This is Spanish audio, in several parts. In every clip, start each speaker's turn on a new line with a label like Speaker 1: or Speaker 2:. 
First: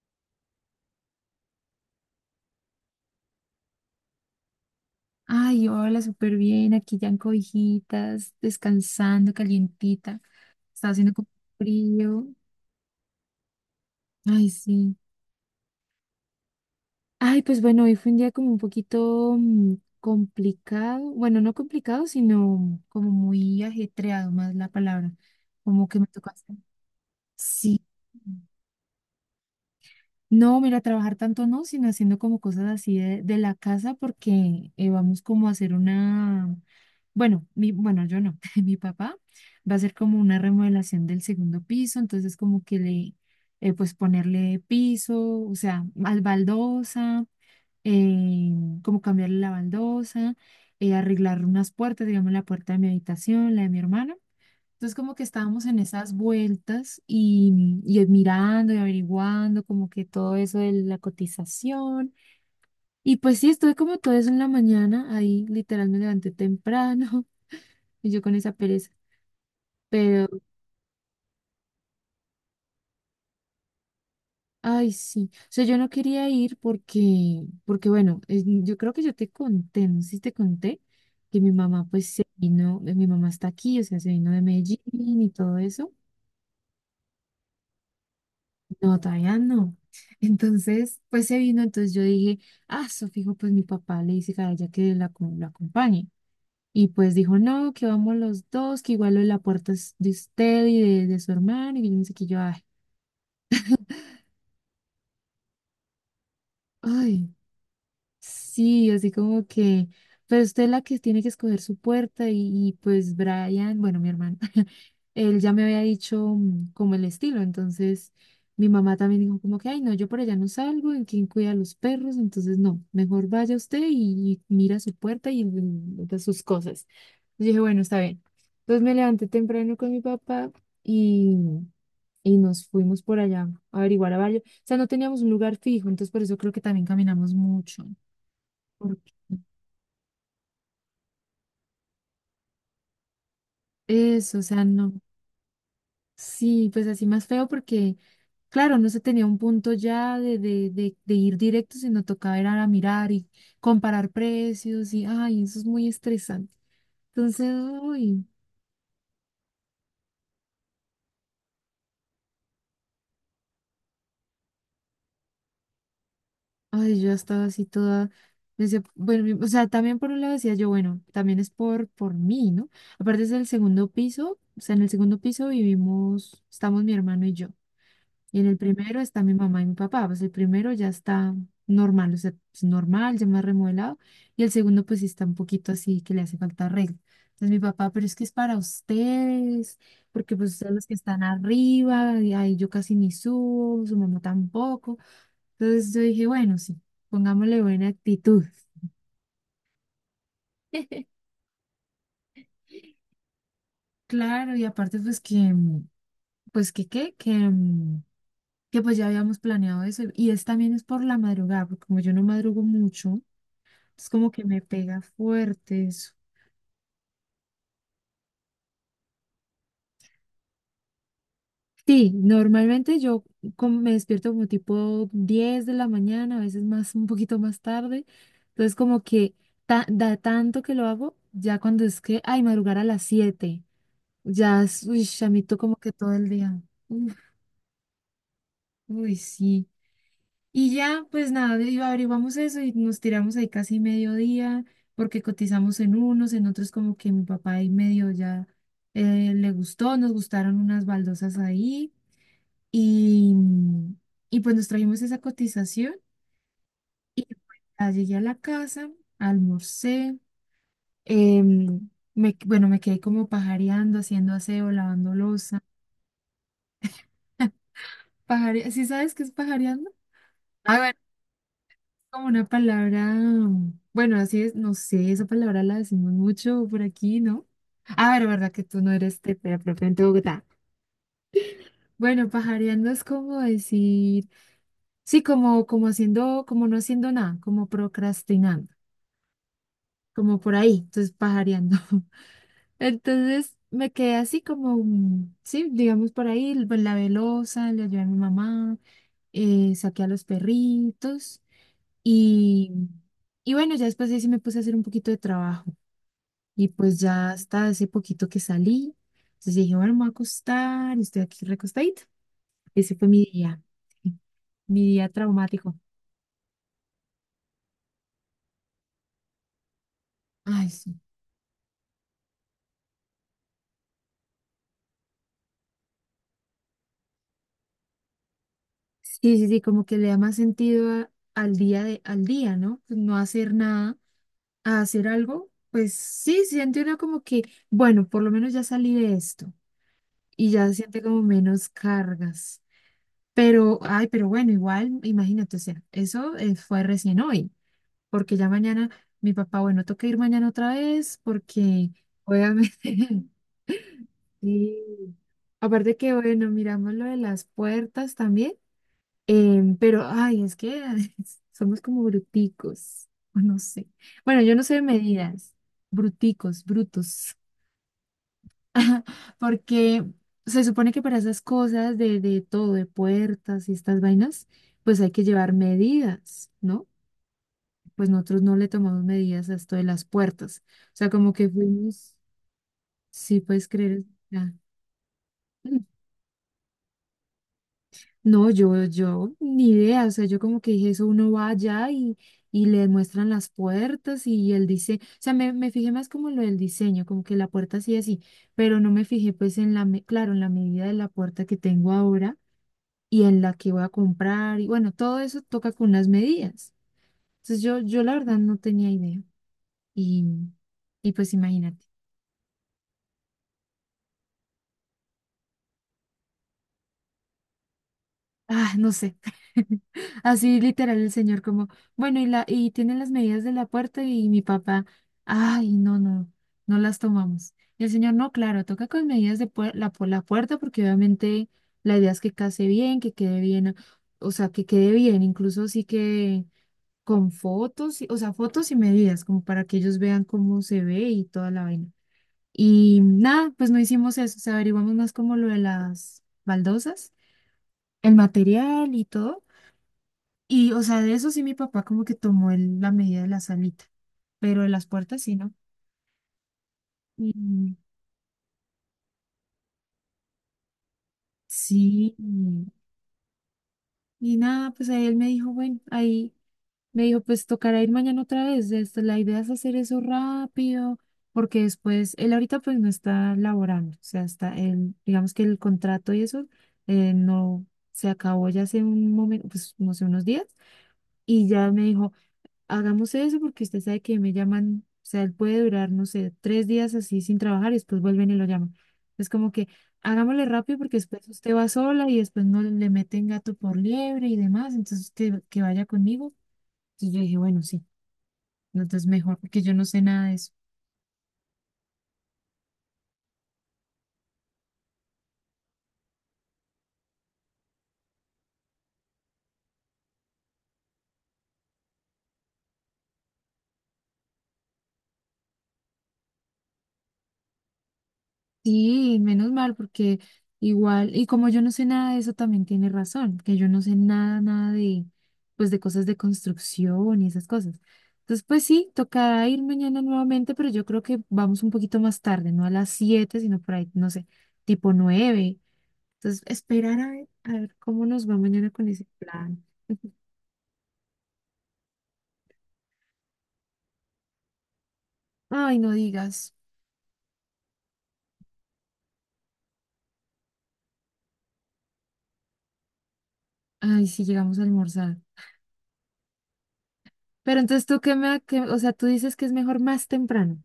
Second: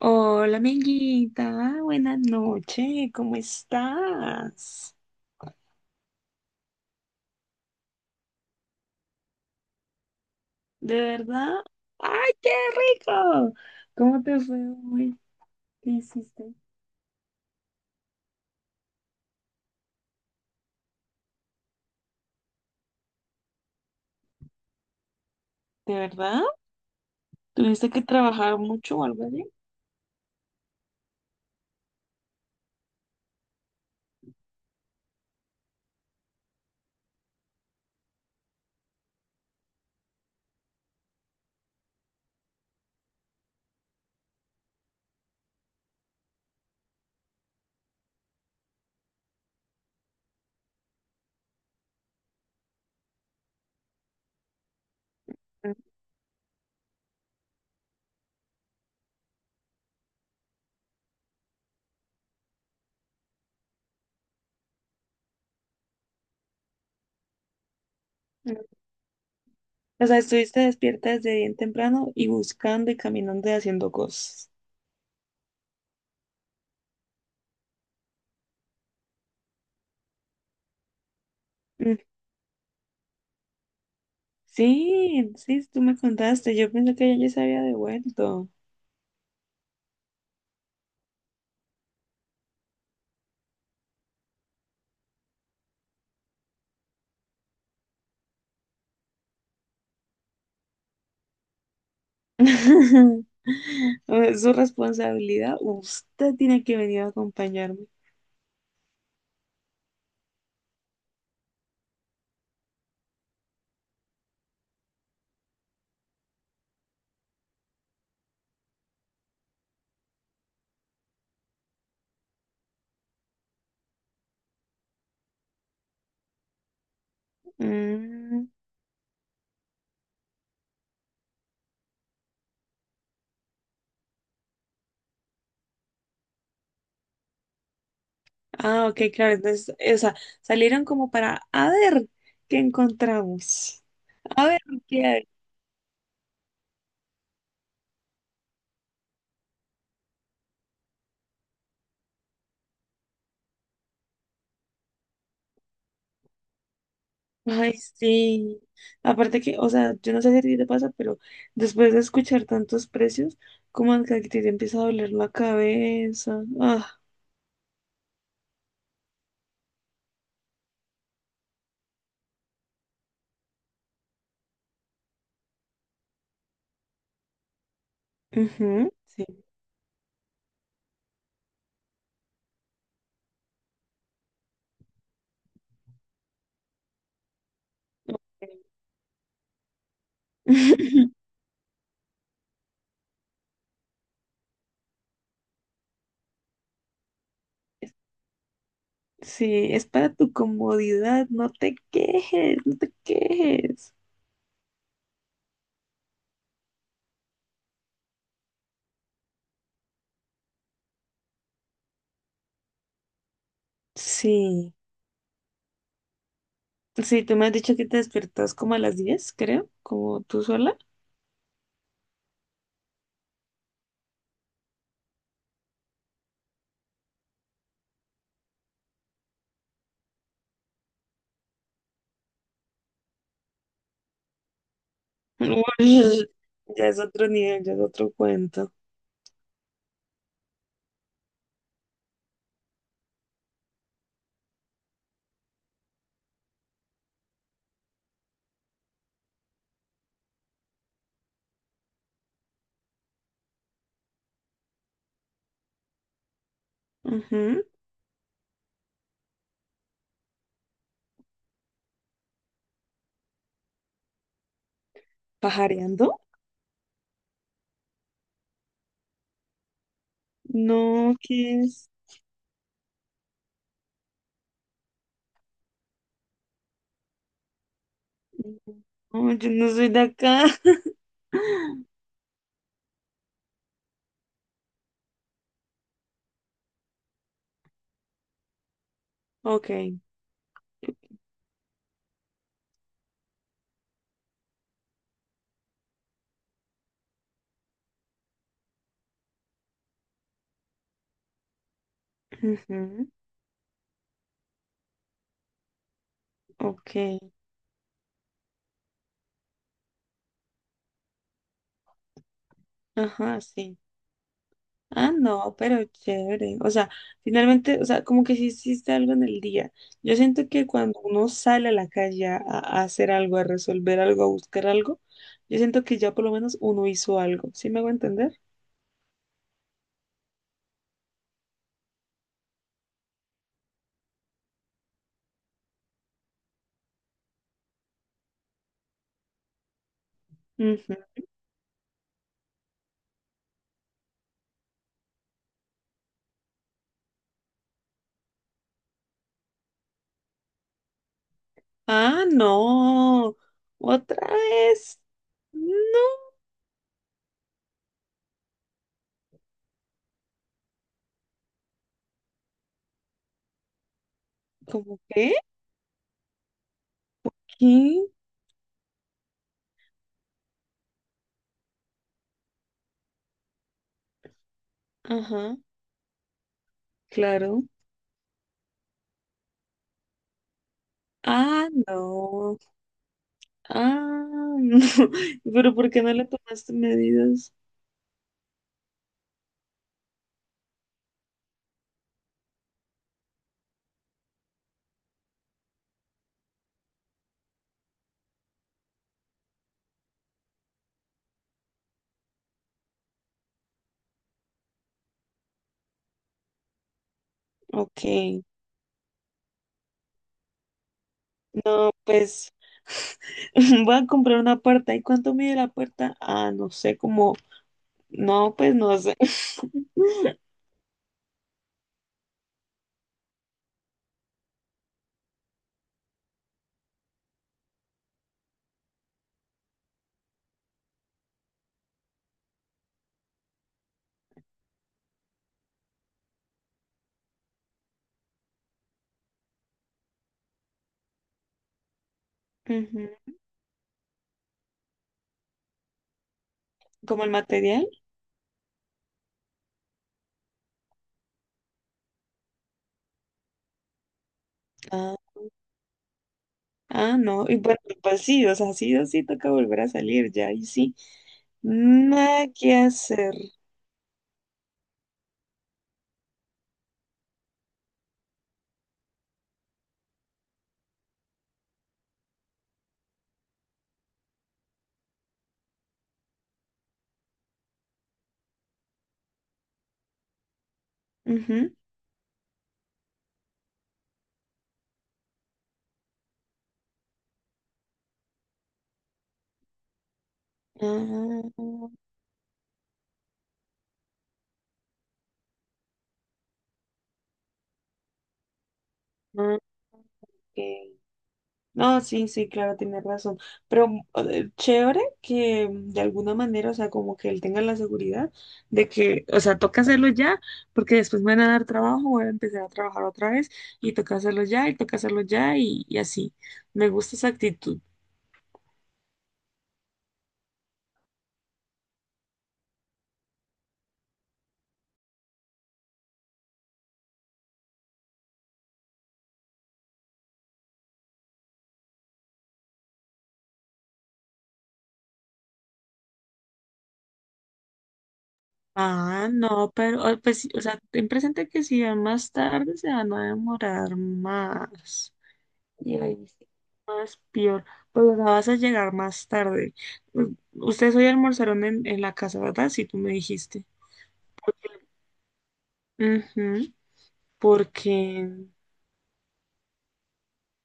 Speaker 1: Hola, amiguita. Buenas noches. ¿Cómo estás?
Speaker 2: Ay, hola, súper bien. Aquí ya en cobijitas, descansando, calientita. Estaba
Speaker 1: ¿De
Speaker 2: haciendo como
Speaker 1: verdad?
Speaker 2: frío.
Speaker 1: ¡Ay, qué rico! ¿Cómo te
Speaker 2: Ay,
Speaker 1: fue
Speaker 2: sí.
Speaker 1: hoy? ¿Qué hiciste?
Speaker 2: Ay, pues bueno, hoy fue un día como un poquito complicado. Bueno, no complicado, sino como muy ajetreado, más la palabra. Como
Speaker 1: ¿De
Speaker 2: que me tocó
Speaker 1: verdad?
Speaker 2: hacer. Sí.
Speaker 1: ¿Tuviste que trabajar mucho o algo así?
Speaker 2: No, mira, trabajar tanto no, sino haciendo como cosas así de la casa porque vamos como a hacer una, bueno, mi, bueno, yo no, mi papá va a hacer como una remodelación del segundo piso, entonces como que le, pues ponerle piso, o sea, al baldosa, eh, como cambiarle la baldosa, arreglar unas puertas, digamos la puerta de mi habitación, la de mi hermano. Entonces como que estábamos en esas vueltas y mirando y averiguando como que todo eso de la cotización. Y pues sí, estuve como todo eso en la mañana, ahí literal me levanté temprano y yo con esa
Speaker 1: Mm.
Speaker 2: pereza.
Speaker 1: O sea,
Speaker 2: Pero,
Speaker 1: estuviste despierta desde bien temprano y buscando y caminando y haciendo cosas.
Speaker 2: ay, sí, o sea, yo no quería ir porque, porque bueno, yo creo que yo te conté, no sé si te conté, que mi mamá
Speaker 1: Mm.
Speaker 2: pues se vino, mi mamá está aquí, o sea, se vino de Medellín y
Speaker 1: Sí,
Speaker 2: todo
Speaker 1: sí, tú
Speaker 2: eso.
Speaker 1: me contaste. Yo pensé que ella ya se había devuelto.
Speaker 2: No, todavía no. Entonces, pues se vino, entonces yo dije, ah, su fijo, pues mi papá le dice a ella que la acompañe. Y pues dijo, no, que vamos los dos, que igual lo de la puerta es de usted y de su hermano, y yo no sé qué, yo, ay,
Speaker 1: Es su responsabilidad. Usted tiene que venir a
Speaker 2: ay.
Speaker 1: acompañarme.
Speaker 2: Sí, así como que, pero usted es la que tiene que escoger su puerta y pues Brian, bueno, mi hermano, él ya me había dicho como el estilo, entonces mi mamá también dijo como que, ay, no, yo por allá no salgo, ¿en quién cuida a los perros? Entonces, no, mejor vaya usted y mira su puerta y, de sus cosas. Yo dije, bueno, está bien.
Speaker 1: Mm,
Speaker 2: Entonces me levanté temprano con mi papá y, y nos fuimos por allá a averiguar a varios, o sea, no teníamos un lugar fijo, entonces por eso creo que también caminamos mucho.
Speaker 1: ah,
Speaker 2: Por-
Speaker 1: ok, claro. Entonces, o sea, salieron como para, a ver, ¿qué encontramos?
Speaker 2: Eso, o
Speaker 1: A ver,
Speaker 2: sea, no.
Speaker 1: ¿qué hay?
Speaker 2: Sí, pues así más feo porque, claro, no se tenía un punto ya de ir directo, sino tocaba ir a mirar y comparar precios y, ay, eso es muy estresante. Entonces,
Speaker 1: Ay,
Speaker 2: uy,
Speaker 1: sí. Aparte que, o sea, yo no sé si a ti te pasa, pero después de escuchar tantos precios, como que a ti te empieza a doler la cabeza.
Speaker 2: ay,
Speaker 1: Ah,
Speaker 2: yo estaba así toda, decía, bueno, o sea, también por un lado decía yo, bueno, también es por mí, ¿no? Aparte es el segundo piso, o sea, en el segundo piso vivimos, estamos mi hermano y yo. En el
Speaker 1: ujú,
Speaker 2: primero está
Speaker 1: sí.
Speaker 2: mi mamá y mi papá. Pues el primero ya está normal, o sea, es normal, ya más remodelado. Y el segundo, pues sí está un poquito así que le hace falta arreglo. Entonces mi papá, pero es que es
Speaker 1: Ok.
Speaker 2: para ustedes, porque pues ustedes los que están arriba, y ahí yo casi ni subo, su mamá tampoco. Entonces yo dije, bueno, sí, pongámosle buena actitud.
Speaker 1: Sí, es para tu comodidad, no te quejes, no te quejes.
Speaker 2: Claro, y aparte pues que, pues que qué, que pues ya habíamos planeado eso. Y es también es por la madrugada, porque como yo no madrugo mucho. Es como que me
Speaker 1: Sí.
Speaker 2: pega fuerte eso.
Speaker 1: Sí, tú me has dicho que te despertas como a las 10, creo, como tú sola.
Speaker 2: Sí, normalmente yo como me despierto como tipo 10 de la mañana, a veces más, un poquito más tarde. Entonces como que da tanto que lo hago, ya cuando es que, ay, madrugar a las 7 ya, uy, chamito como que todo el
Speaker 1: Uy,
Speaker 2: día.
Speaker 1: ya es
Speaker 2: Uf,
Speaker 1: otro nivel, ya es otro cuento.
Speaker 2: uy, sí. Y ya, pues nada, y averiguamos eso y nos tiramos ahí casi mediodía, porque cotizamos en unos, en otros como que mi papá ahí medio ya le gustó, nos gustaron unas baldosas ahí y, y pues nos trajimos esa cotización y pues,
Speaker 1: Ujú.
Speaker 2: ya llegué a la casa, almorcé, em, me, bueno, me quedé como pajareando, haciendo aseo, lavando loza.
Speaker 1: ¿Pajareando?
Speaker 2: Pajare, ¿sí sabes qué es pajareando? Ah,
Speaker 1: No, ¿qué es?
Speaker 2: como una palabra, bueno, así es, no sé, esa palabra la decimos mucho por aquí, ¿no? A ver, ¿verdad que tú no eres
Speaker 1: No, yo
Speaker 2: de
Speaker 1: no soy de
Speaker 2: propiamente Bogotá?
Speaker 1: acá.
Speaker 2: Bueno, pajareando es como decir, sí, como, como haciendo, como no haciendo nada, como procrastinando,
Speaker 1: Ok.
Speaker 2: como por ahí, entonces pajareando. Entonces me quedé así como, sí, digamos por ahí, pues, la velosa, le ayudé a mi mamá, saqué a los perritos y...
Speaker 1: Ujú.
Speaker 2: Y bueno, ya después ahí sí me puse a hacer un poquito de trabajo. Y
Speaker 1: Ok.
Speaker 2: pues ya hasta hace poquito que salí, entonces dije, bueno, me voy a acostar, y estoy aquí recostadita. Ese fue
Speaker 1: Ajá, sí.
Speaker 2: mi día
Speaker 1: Ah, no,
Speaker 2: traumático.
Speaker 1: pero chévere. O sea, finalmente, o sea, como que sí hiciste algo en el día. Yo siento que
Speaker 2: Ay, sí.
Speaker 1: cuando uno sale a la calle a hacer algo, a resolver algo, a buscar algo, yo siento que ya por lo menos uno hizo algo. ¿Sí me hago entender?
Speaker 2: Sí, sí, sí, como que le da más sentido al día de, al día, ¿no? Pues no hacer nada, a hacer algo, pues sí, siente uno como que, bueno, por lo menos ya salí de esto y ya
Speaker 1: Ujú.
Speaker 2: siente como menos cargas. Pero, ay, pero bueno, igual, imagínate, o sea, eso fue recién hoy. Porque ya mañana mi papá, bueno, toca ir mañana otra vez porque
Speaker 1: Ah,
Speaker 2: obviamente,
Speaker 1: no. Otra vez.
Speaker 2: sí. Aparte
Speaker 1: No.
Speaker 2: que, bueno, miramos lo de las puertas también, pero, ay, es que somos como bruticos, o no sé. Bueno, yo no sé de
Speaker 1: ¿Cómo qué?
Speaker 2: medidas, bruticos, brutos,
Speaker 1: ¿Qué?
Speaker 2: porque se supone que para esas cosas de todo, de puertas y estas vainas, pues hay que llevar
Speaker 1: Ajá,
Speaker 2: medidas, ¿no?
Speaker 1: claro.
Speaker 2: Pues nosotros no le tomamos medidas a esto de las puertas. O sea, como que
Speaker 1: Ah,
Speaker 2: fuimos,
Speaker 1: no.
Speaker 2: sí puedes creer. Ah,
Speaker 1: Ah, no. Pero
Speaker 2: mm,
Speaker 1: ¿por qué no le tomaste medidas?
Speaker 2: no, ni idea. O sea, yo como que dije eso, uno va allá y le muestran las puertas y el diseño. O sea, me fijé más como lo del diseño, como que la puerta sí así, pero no me fijé pues en la, claro, en la medida de la puerta que tengo ahora y en la que voy a comprar. Y bueno, todo eso toca con las medidas. Entonces
Speaker 1: Ok.
Speaker 2: yo la verdad no tenía idea. Y, y pues imagínate.
Speaker 1: No, pues. Voy a comprar una puerta. ¿Y cuánto mide la puerta? Ah, no sé, como... No, pues
Speaker 2: Ah, no
Speaker 1: no
Speaker 2: sé.
Speaker 1: sé.
Speaker 2: Así literal el señor como, bueno, y la, y tienen las medidas de la puerta y mi papá, ay, no, no las tomamos. Y el señor, no, claro, toca con medidas de la, por la puerta porque obviamente la idea es que case bien, que quede bien, o sea, que quede bien, incluso sí que con fotos, o sea, fotos y medidas, como para que ellos vean cómo se ve y toda la vaina. Y
Speaker 1: Ujú.
Speaker 2: nada, pues no hicimos eso, o sea, averiguamos más como lo de las baldosas,
Speaker 1: ¿Como el material?
Speaker 2: el material y todo, y, o sea, de eso sí mi papá como que tomó la medida de la salita, pero de las
Speaker 1: Ah,
Speaker 2: puertas sí, ¿no?
Speaker 1: ah, no. Y
Speaker 2: Y
Speaker 1: bueno, pues sí, o sea, sí o sí toca volver a salir ya. Y sí,
Speaker 2: sí,
Speaker 1: nada que hacer.
Speaker 2: y nada, pues ahí él me dijo, bueno, ahí me dijo, pues tocará ir mañana otra vez, esto, la idea es hacer eso rápido, porque después, él ahorita pues no está laborando, o sea, está, él, digamos que el contrato y eso, no, se acabó ya hace un momento, pues no sé, unos días, y ya
Speaker 1: Ujú.
Speaker 2: me dijo, hagamos eso porque usted sabe que me llaman, o sea, él puede durar, no sé, 3 días así sin trabajar y después vuelven y lo llaman. Es como que hagámosle rápido porque después
Speaker 1: Ah,
Speaker 2: usted va sola y después no le meten gato por liebre y demás, entonces usted que vaya conmigo. Entonces yo dije, bueno, sí, no, entonces mejor
Speaker 1: ok.
Speaker 2: porque yo no sé nada de eso.
Speaker 1: No, sí, sí, claro, tienes razón. Pero chévere que de alguna manera, o sea, como que él tenga la seguridad de que, o sea, toca hacerlo ya, porque después me van a dar trabajo, voy a empezar a trabajar otra vez y toca hacerlo ya y toca hacerlo ya y así. Me gusta esa actitud.
Speaker 2: Sí, menos mal, porque igual, y como yo no sé nada de eso, también tiene razón, que yo no sé nada, nada de, pues de cosas de construcción y esas cosas. Entonces, pues sí, tocará ir mañana nuevamente, pero yo creo que vamos un poquito más tarde, no a las 7 sino por ahí, no sé, tipo 9. Entonces, esperar a ver cómo nos va mañana con ese
Speaker 1: Ah,
Speaker 2: plan.
Speaker 1: no, pero, oh, pues, sí, o sea, ten presente que si va más tarde se van a demorar más.
Speaker 2: Ay, no
Speaker 1: Y ahí sí,
Speaker 2: digas,
Speaker 1: más peor. Pues o vas a llegar más tarde. U- Ustedes hoy almorzaron en la casa, ¿verdad? Sí, tú me dijiste.
Speaker 2: ay, si llegamos a almorzar.
Speaker 1: Ujú,
Speaker 2: Pero entonces tú qué
Speaker 1: porque
Speaker 2: me, o sea, tú dices que es mejor más temprano.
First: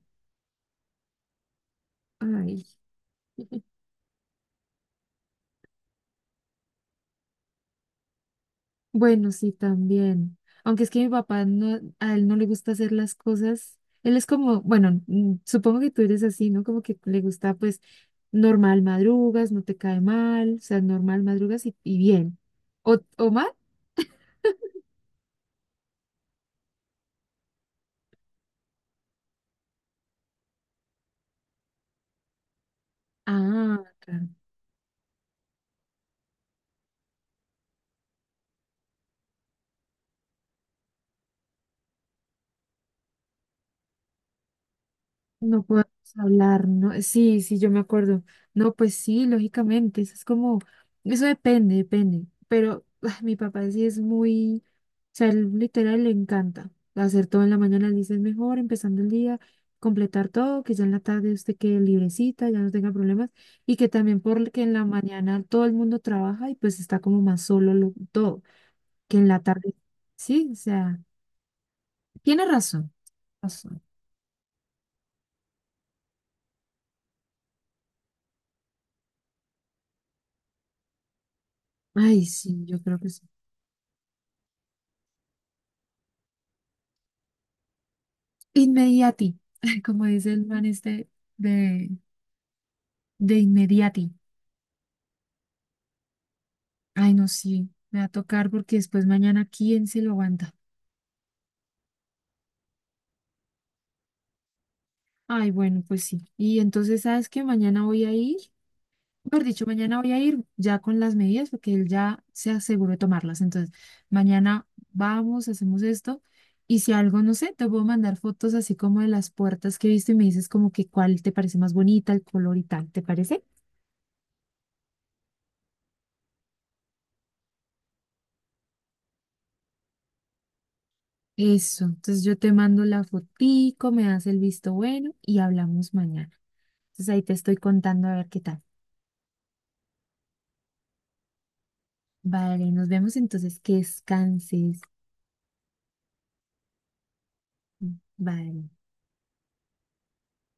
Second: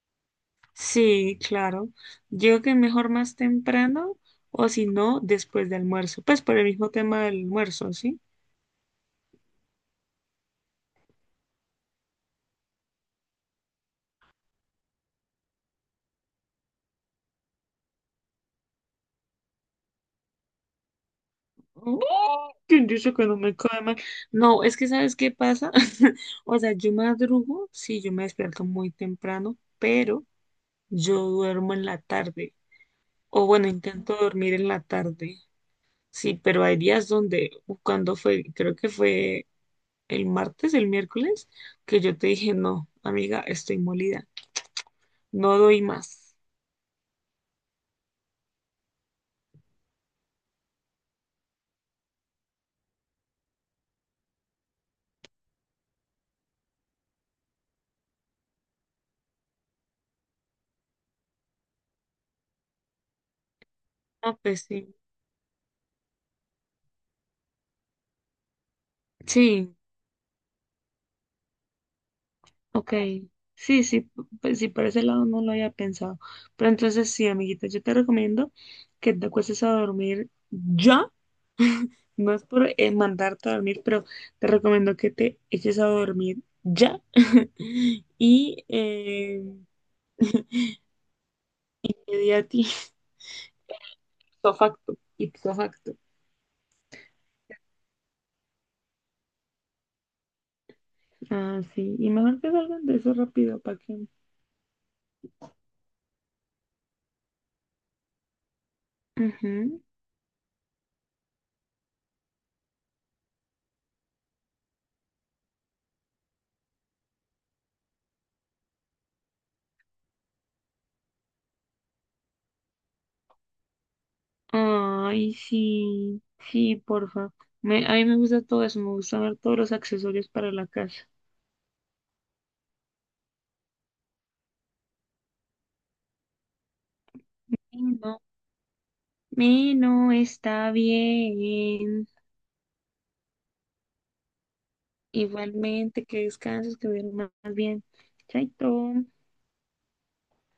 Speaker 1: sí, claro. Yo
Speaker 2: Ay.
Speaker 1: que mejor más temprano o si no, después de almuerzo. Pues por el mismo tema del almuerzo, ¿sí?
Speaker 2: Bueno, sí, también. Aunque es que mi papá no, a él no le gusta hacer las cosas. Él es como, bueno, supongo que tú eres así, ¿no? Como que le gusta, pues, normal madrugas, no te cae mal, o sea, normal madrugas y
Speaker 1: Mm,
Speaker 2: bien.
Speaker 1: ¿quién dice que
Speaker 2: O
Speaker 1: no
Speaker 2: mal?
Speaker 1: me cae mal? No, es que ¿sabes qué pasa? O sea, yo madrugo, sí, yo me despierto muy temprano, pero yo duermo en la tarde. O bueno,
Speaker 2: Ah,
Speaker 1: intento
Speaker 2: claro.
Speaker 1: dormir en la tarde. Sí, pero hay días donde, cuando fue, creo que fue el martes, el miércoles, que yo te dije, no, amiga, estoy molida, no
Speaker 2: No
Speaker 1: doy
Speaker 2: podemos
Speaker 1: más.
Speaker 2: hablar, no, sí, sí, yo me acuerdo. No, pues sí, lógicamente, eso es como, eso depende, depende. Pero ah, mi papá sí es muy, o sea, él literal le encanta hacer todo en la mañana, él dice es mejor empezando el día, completar todo, que ya en la tarde usted quede librecita, ya no tenga problemas, y que también
Speaker 1: Ah,
Speaker 2: porque
Speaker 1: pues
Speaker 2: en la
Speaker 1: sí.
Speaker 2: mañana todo el mundo trabaja y pues está como más solo todo, que en la
Speaker 1: Sí,
Speaker 2: tarde, sí, o sea, tiene razón,
Speaker 1: ok.
Speaker 2: razón.
Speaker 1: Sí, sí, pues sí, por ese lado no lo había pensado. Pero entonces sí, amiguita, yo te recomiendo que te acuestes a dormir ya.
Speaker 2: Ay,
Speaker 1: No es
Speaker 2: sí,
Speaker 1: por
Speaker 2: yo creo que sí.
Speaker 1: mandarte a dormir, pero te recomiendo que te eches a dormir ya. Y
Speaker 2: Inmediati, como dice el man este de,
Speaker 1: media a ti.
Speaker 2: de inmediati.
Speaker 1: Ipso facto. Ipso facto.
Speaker 2: Ay, no, sí, me va a tocar porque después mañana, ¿quién se lo aguanta?
Speaker 1: Ah, sí. Y mejor que salgan de eso rápido, ¿para qué?
Speaker 2: Ay, bueno, pues sí. Y entonces, ¿sabes qué? Mañana voy a ir, por dicho,
Speaker 1: Ujú.
Speaker 2: mañana voy a ir ya con las medidas porque él ya se aseguró de tomarlas. Entonces, mañana vamos, hacemos esto. Y si algo, no sé, te puedo mandar fotos así como de las puertas que he visto y me dices como que cuál te parece más bonita, el color y tal, ¿te parece?
Speaker 1: Ay, sí. Sí, porfa. Me, a mí me gusta todo eso. Me gusta ver todos los accesorios para la casa.
Speaker 2: Eso, entonces yo te mando la fotico, me das el visto bueno y hablamos mañana. Entonces ahí te estoy
Speaker 1: Y
Speaker 2: contando a
Speaker 1: no.
Speaker 2: ver qué tal.
Speaker 1: Y no está bien.
Speaker 2: Vale, nos vemos entonces, que descanses.
Speaker 1: Igualmente, que descanses, que duermas bien.
Speaker 2: Vale.
Speaker 1: Chaito.